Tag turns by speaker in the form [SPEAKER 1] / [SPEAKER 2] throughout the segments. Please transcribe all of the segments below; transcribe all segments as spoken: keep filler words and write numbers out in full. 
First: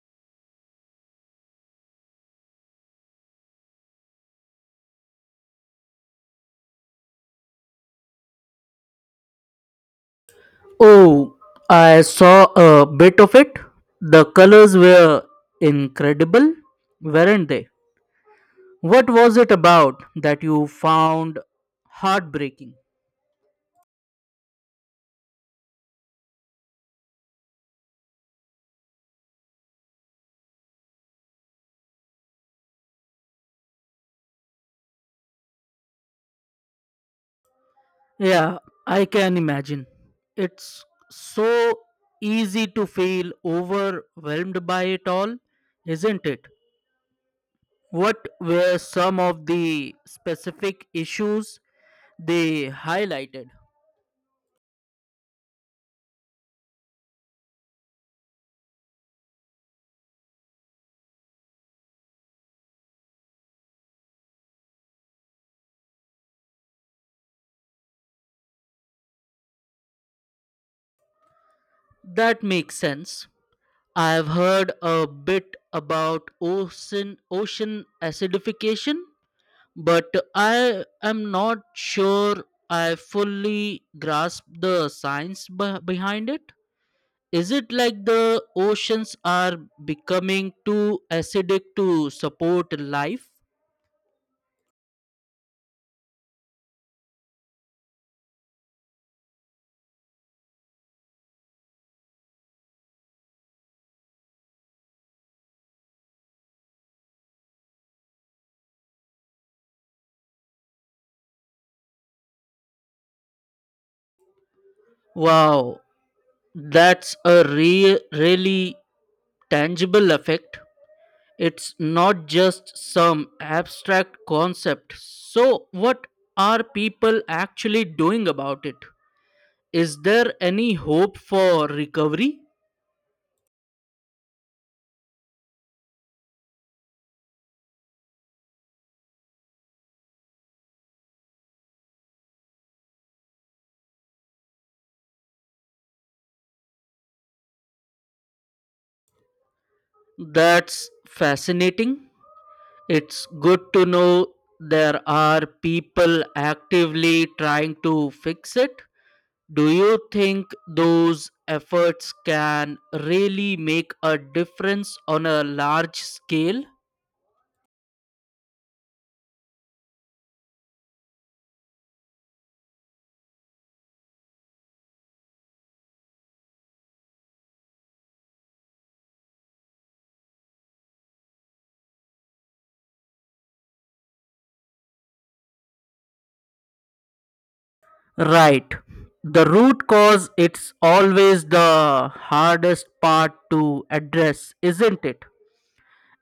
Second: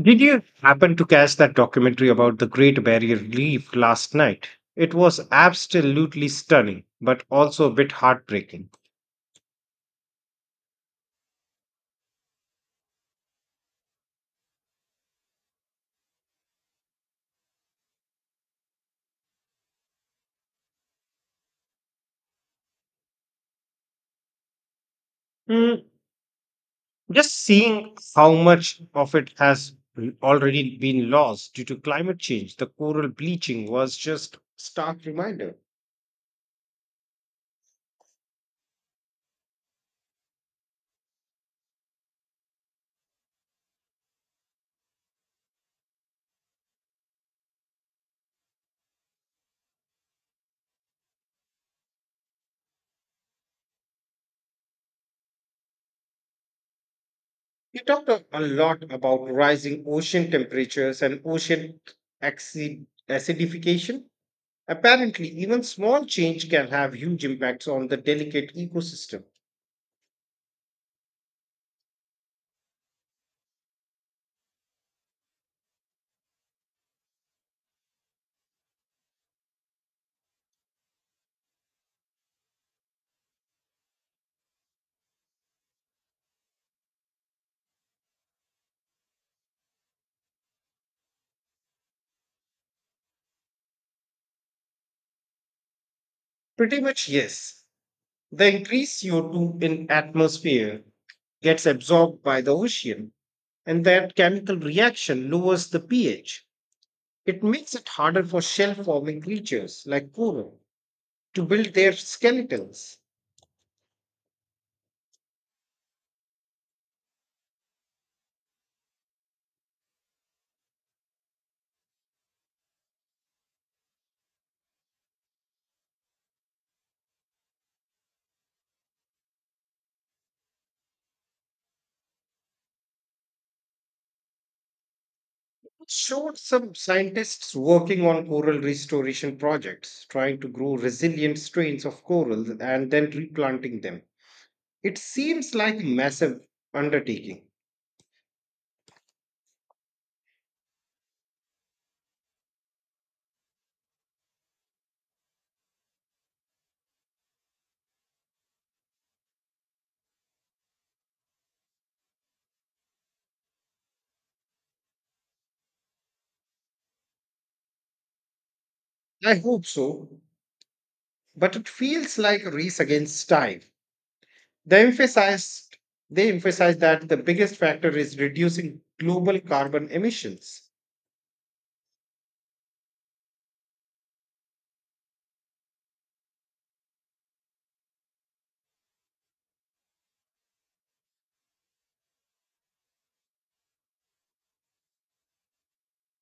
[SPEAKER 1] Did you happen to catch that documentary about the Great Barrier Reef last night? It was absolutely stunning, but also a bit heartbreaking.
[SPEAKER 2] Oh, I saw a bit of it. The colors were incredible, weren't they? What was it about that you found heartbreaking?
[SPEAKER 1] Mm, just seeing how much of it has already been lost due to climate change, the coral bleaching was just stark reminder.
[SPEAKER 2] Yeah, I can imagine. It's so easy to feel overwhelmed by it all, isn't it? What were some of the specific issues they highlighted?
[SPEAKER 1] You talked a a lot about rising ocean temperatures and ocean acid- acidification. Apparently, even small change can have huge impacts on the delicate ecosystem.
[SPEAKER 2] That makes sense. I've heard a bit about ocean ocean acidification, but I am not sure I fully grasp the science beh- behind it. Is it like the oceans are becoming too acidic to support life?
[SPEAKER 1] Pretty much yes. The increased C O two in atmosphere gets absorbed by the ocean, and that chemical reaction lowers the pH. It makes it harder for shell forming creatures like coral to build their skeletons.
[SPEAKER 2] Wow, that's a re- really tangible effect. It's not just some abstract concept. So, what are people actually doing about it? Is there any hope for recovery?
[SPEAKER 1] Showed some scientists working on coral restoration projects, trying to grow resilient strains of corals and then replanting them. It seems like a massive undertaking.
[SPEAKER 2] That's fascinating. It's good to know there are people actively trying to fix it. Do you think those efforts can really make a difference on a large scale?
[SPEAKER 1] I hope so, but it feels like a race against time. They emphasized they emphasized that the biggest factor is reducing global carbon emissions.
[SPEAKER 2] Right. The root cause it's always the hardest part to address, isn't it?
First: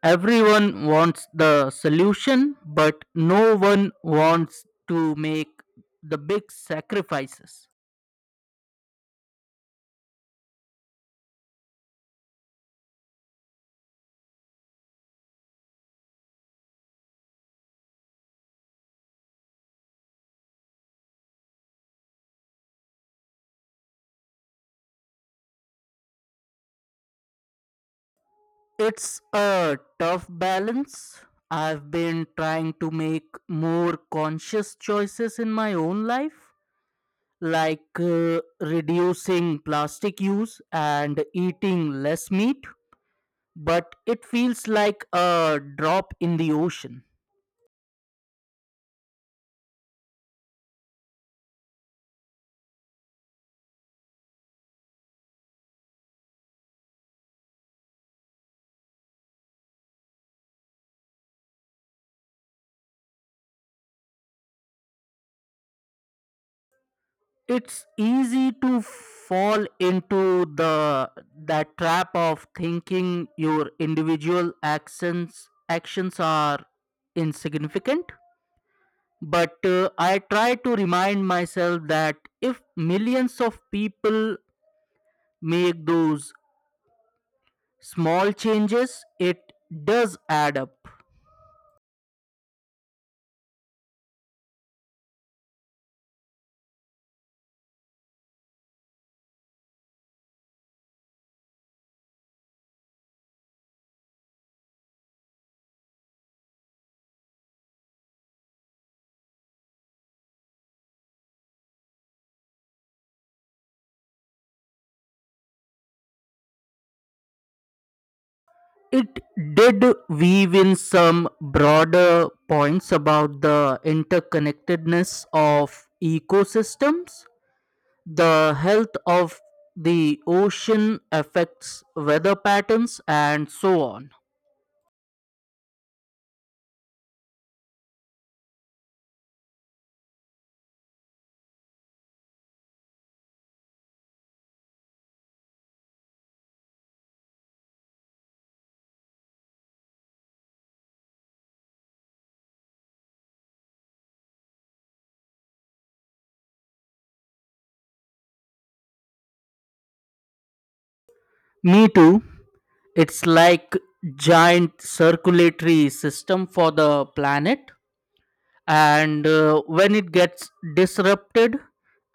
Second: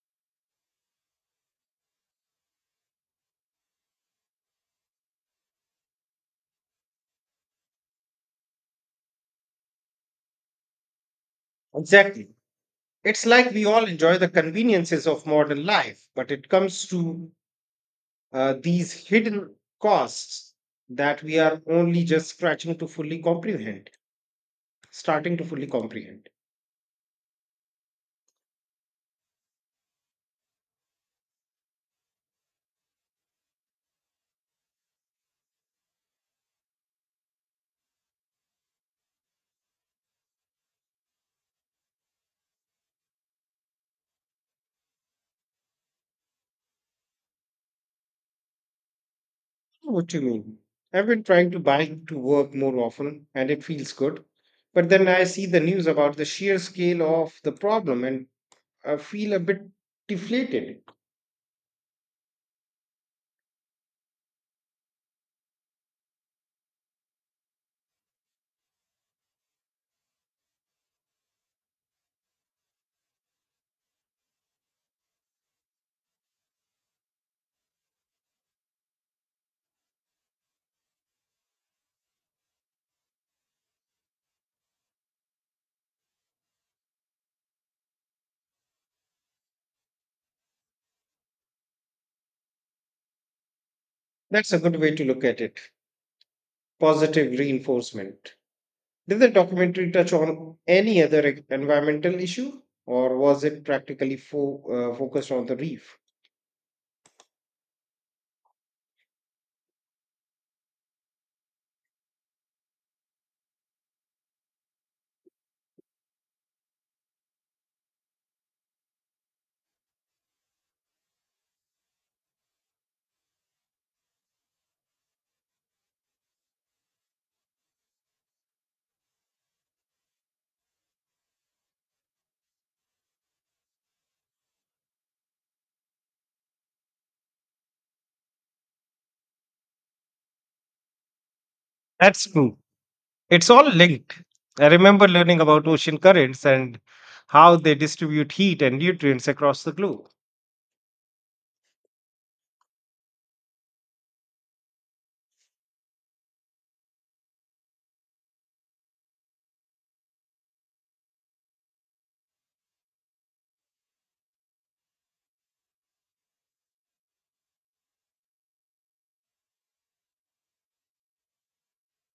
[SPEAKER 2] Everyone wants the solution, but no one wants to make the big sacrifices.
[SPEAKER 1] Exactly. It's like we all enjoy the conveniences of modern life, but it comes to uh, these hidden costs that we are only just scratching to fully comprehend, starting to fully comprehend.
[SPEAKER 2] It's a tough balance. I've been trying to make more conscious choices in my own life, like uh, reducing plastic use and eating less meat, but it feels like a drop in the ocean.
[SPEAKER 1] What you mean? I've been trying to bike to work more often and it feels good. But then I see the news about the sheer scale of the problem and I feel a bit deflated.
[SPEAKER 2] It's easy to fall into the that trap of thinking your individual actions actions are insignificant. But uh, I try to remind myself that if millions of people make those small changes, it does add up.
[SPEAKER 1] That's a good way to look at it. Positive reinforcement. Did the documentary touch on any other e- environmental issue or was it practically fo- uh, focused on the reef?
[SPEAKER 2] It did weave in some broader points about the interconnectedness of ecosystems. The health of the ocean affects weather patterns and so on.
[SPEAKER 1] That's true. It's all linked. I remember learning about ocean currents and how they distribute heat and nutrients across the globe.
[SPEAKER 2] Me too. It's like giant circulatory system for the planet, and uh, when it gets disrupted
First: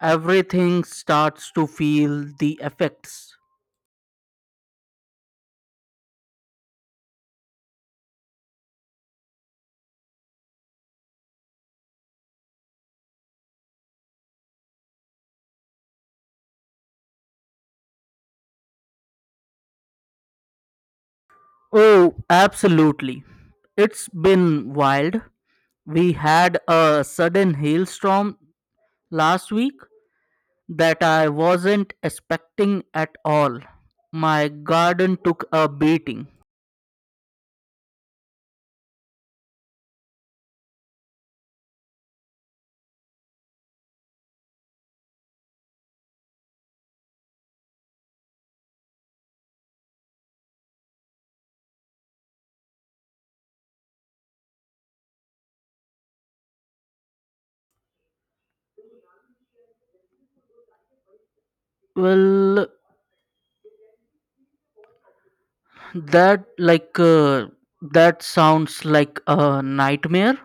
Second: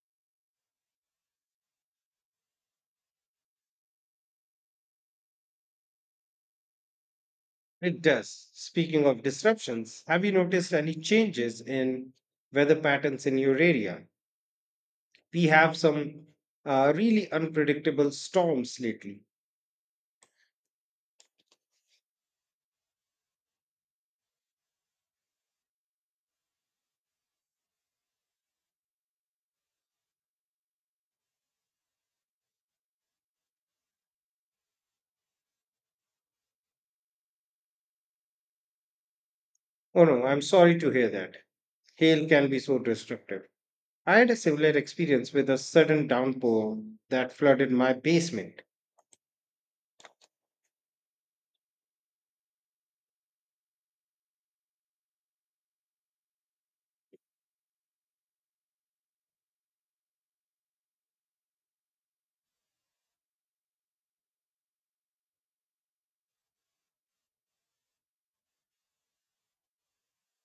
[SPEAKER 2] everything starts to feel the effects.
[SPEAKER 1] It does. Speaking of disruptions, have you noticed any changes in weather patterns in your area? We have some uh, really unpredictable storms lately.
[SPEAKER 2] Oh, absolutely. It's been wild. We had a sudden hailstorm last week that I wasn't expecting at all. My garden took a beating.
[SPEAKER 1] Oh no, I'm sorry to hear that. Hail can be so destructive. I had a similar experience with a sudden downpour that flooded my basement.
[SPEAKER 2] Well, that like uh, that sounds like a nightmare.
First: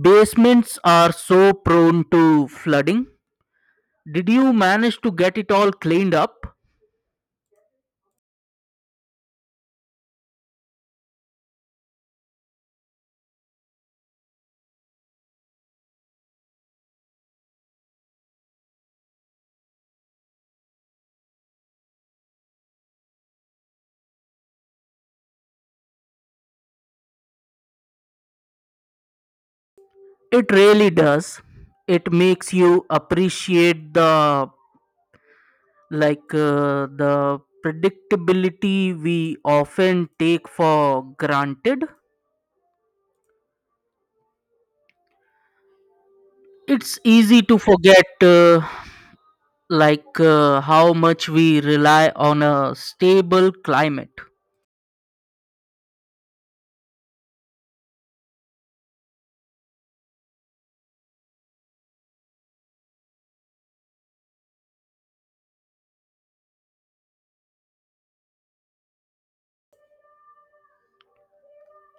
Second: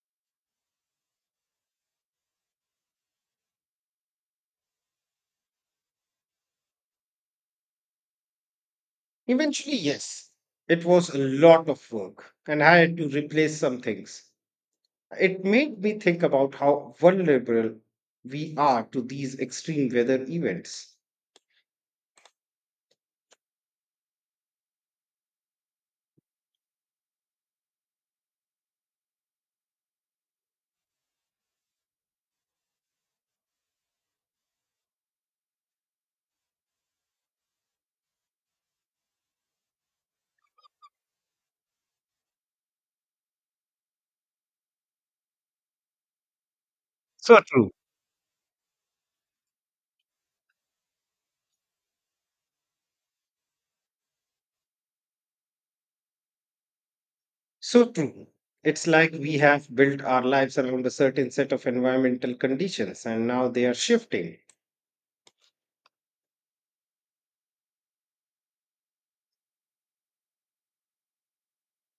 [SPEAKER 2] Basements are so prone to flooding. Did you manage to get it all cleaned up?
[SPEAKER 1] Eventually, yes. It was a lot of work, and I had to replace some things. It made me think about how vulnerable we are to these extreme weather events.
[SPEAKER 2] It really does. It makes you appreciate the like uh, the predictability we often take for granted. It's
[SPEAKER 1] So
[SPEAKER 2] easy to
[SPEAKER 1] true.
[SPEAKER 2] forget uh, like uh, how much we rely on a stable climate.
[SPEAKER 1] So true. It's like we have built our lives around a certain set of environmental conditions and now they are shifting.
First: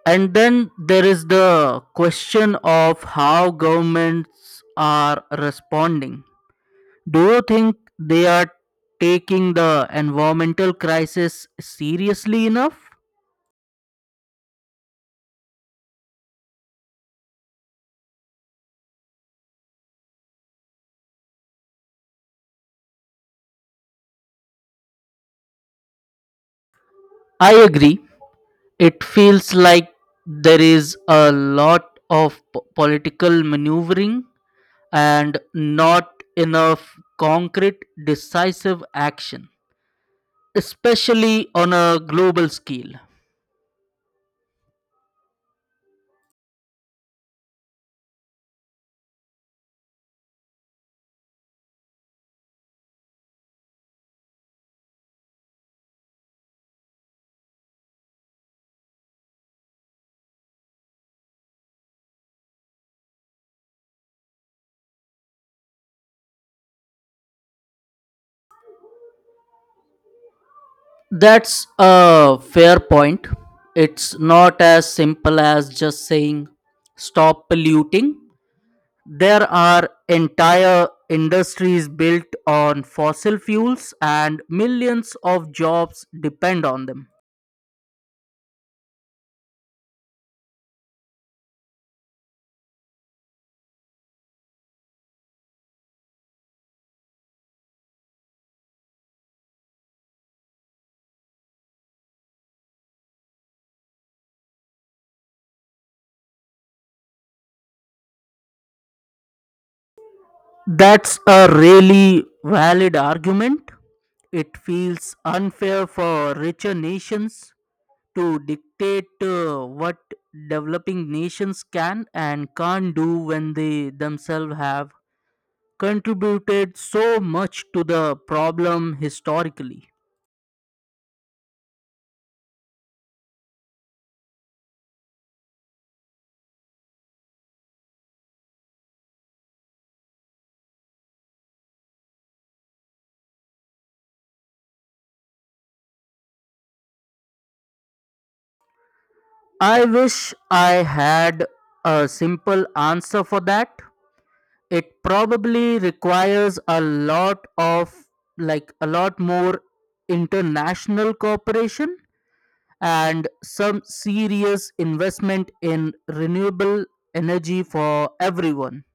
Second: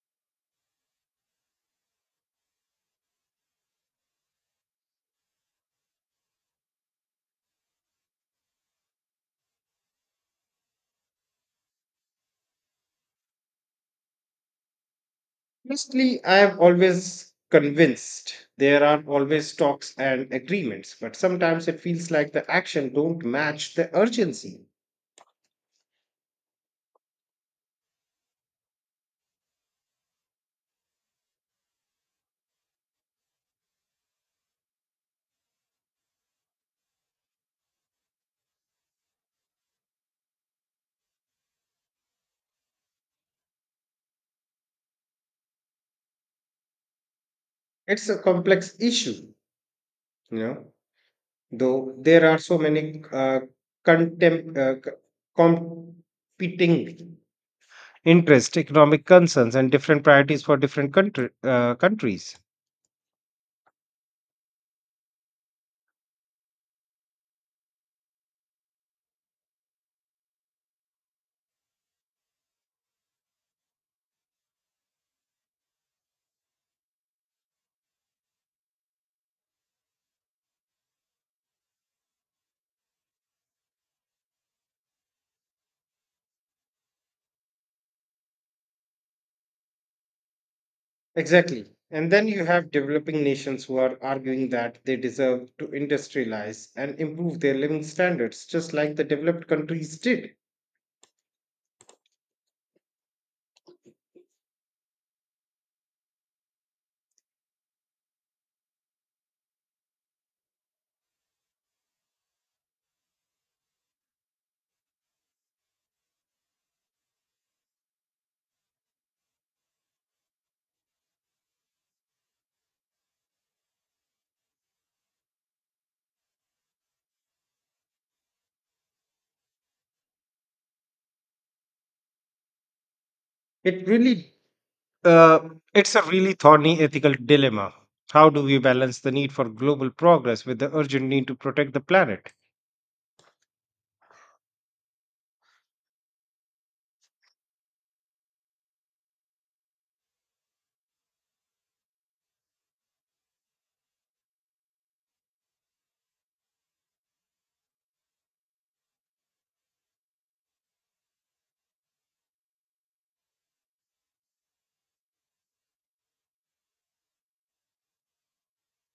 [SPEAKER 2] And then there is the question of how governments are responding. Do you think they are taking the environmental crisis seriously enough?
[SPEAKER 1] Honestly, I have always convinced there are always talks and agreements, but sometimes it feels like the action don't match the urgency.
[SPEAKER 2] I agree. It feels like there is a lot of p- political maneuvering and not enough concrete, decisive action, especially on a global scale.
[SPEAKER 1] It's a complex issue, you know, though there are so many uh, contem- uh, c- competing interest economic concerns and different priorities for different country, uh, countries.
[SPEAKER 2] That's a fair point. It's not as simple as just saying stop polluting. There are entire industries built on fossil fuels and millions of jobs depend on them.
[SPEAKER 1] Exactly. And then you have developing nations who are arguing that they deserve to industrialize and improve their living standards, just like the developed countries did.
[SPEAKER 2] That's a really valid argument. It feels unfair for richer nations to dictate uh, what developing nations can and can't do when they themselves have contributed so much to the problem historically.
[SPEAKER 1] It really, uh, it's a really thorny ethical dilemma. How do we balance the need for global progress with the urgent need to protect the planet?
[SPEAKER 2] I wish I had a simple answer for that. It probably requires a lot of, like, a lot more international cooperation and some serious investment in renewable energy for everyone.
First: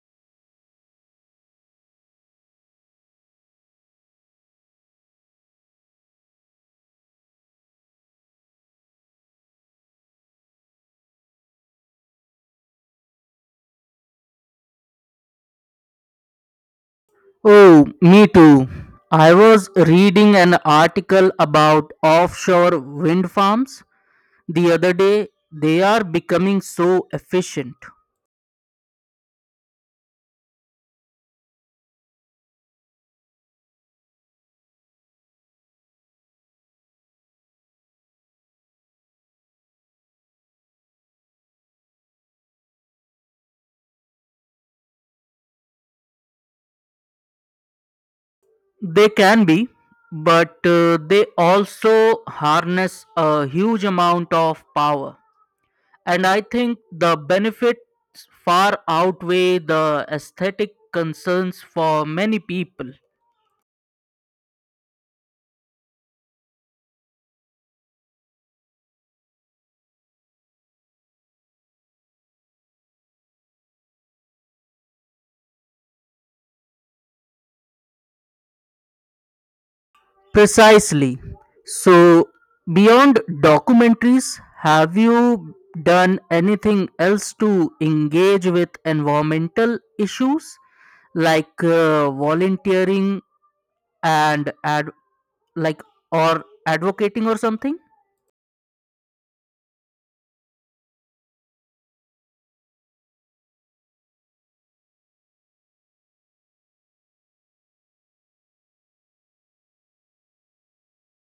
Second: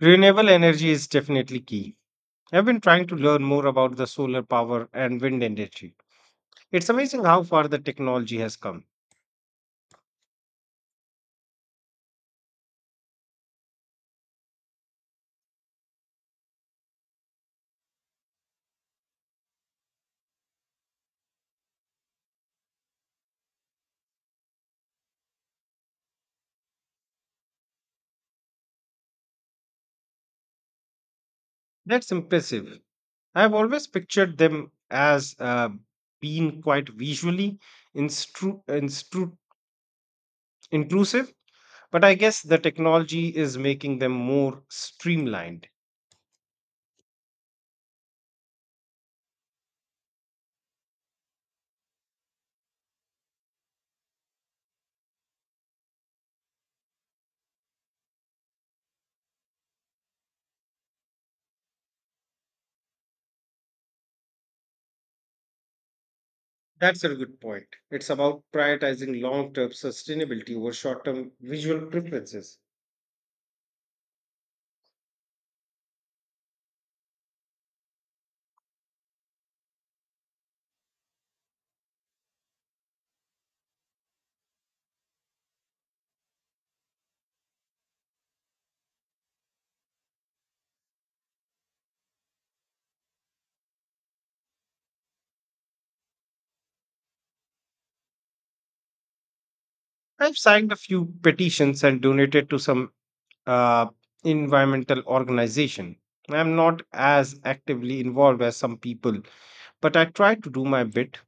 [SPEAKER 1] Renewable energy is definitely key. I've been trying to learn more about the solar power and wind industry. It's amazing how far the technology has come.
[SPEAKER 2] Oh, me too. I was reading an article about offshore wind farms the other day. They are becoming so efficient.
[SPEAKER 1] That's impressive. I've always pictured them as uh, being quite visually instru- instru- intrusive, but I guess the technology is making them more streamlined.
[SPEAKER 2] They can be, but uh, they also harness a huge amount of power. And I think the benefits far outweigh the aesthetic concerns for many people.
[SPEAKER 1] That's a good point. It's about prioritizing long term sustainability over short term visual preferences.
[SPEAKER 2] Precisely. So, beyond documentaries, have you done anything else to engage with environmental issues, like uh, volunteering and advocacy? Like or advocating or something.
[SPEAKER 1] I've signed a few petitions and donated to some uh, environmental organization. I'm not as actively involved as some people, but I try to do my bit.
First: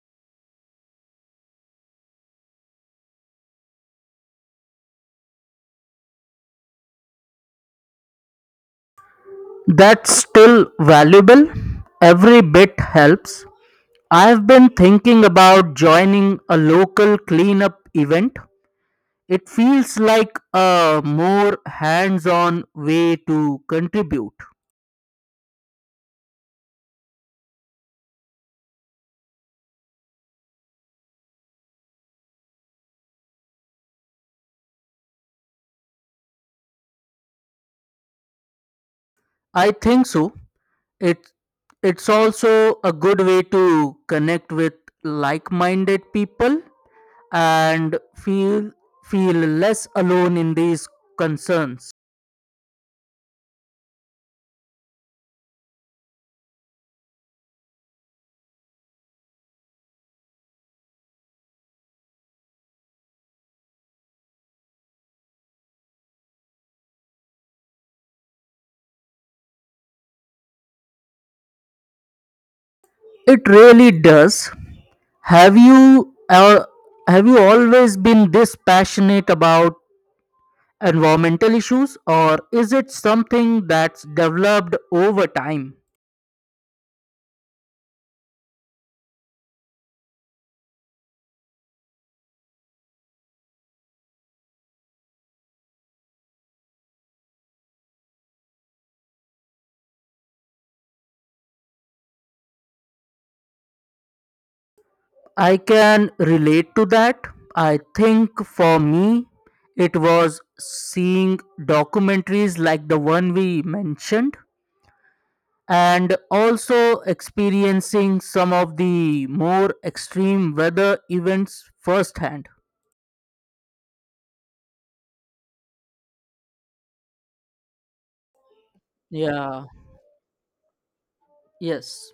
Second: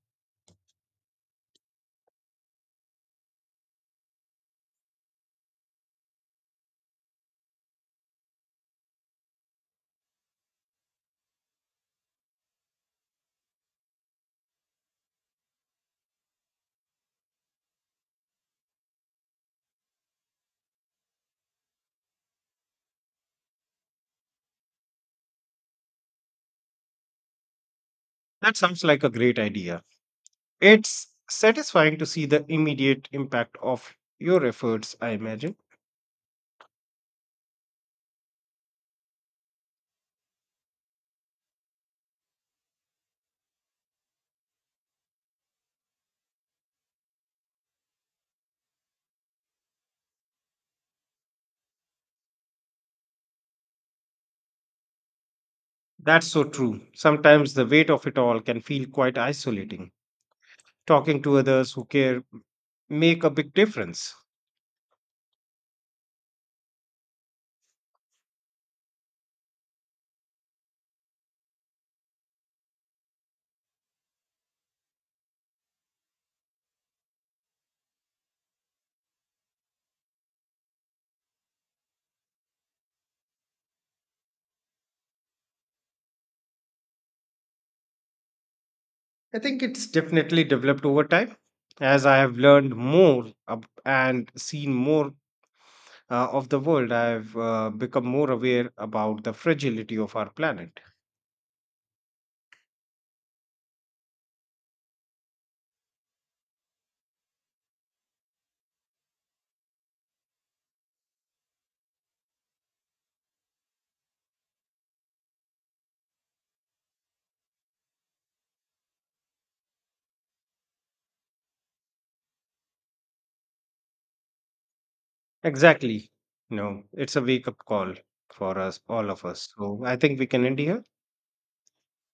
[SPEAKER 2] That's still valuable, every bit helps. I've been thinking about joining a local cleanup event, it feels like a more hands-on way to contribute.
[SPEAKER 1] That sounds like a great idea. It's satisfying to see the immediate impact of your efforts, I imagine.
[SPEAKER 2] I think so. It it's also a good way to connect with like-minded people and feel feel less alone in these concerns.
[SPEAKER 1] That's so true. Sometimes the weight of it all can feel quite isolating. Talking to others who care make a big difference.
[SPEAKER 2] It really does. Have you uh, have you always been this passionate about environmental issues, or is it something that's developed over time?
[SPEAKER 1] I think it's definitely developed over time. As I have learned more ab- and seen more uh, of the world, I've uh, become more aware about the fragility of our planet.
[SPEAKER 2] I can relate to that. I think for me it was seeing documentaries like the one we mentioned, and also experiencing some of the more extreme weather events firsthand.
[SPEAKER 1] Exactly. No, it's a wake up call for us, all of us.
[SPEAKER 2] Yeah,
[SPEAKER 1] So I think we can end here.
[SPEAKER 2] yes.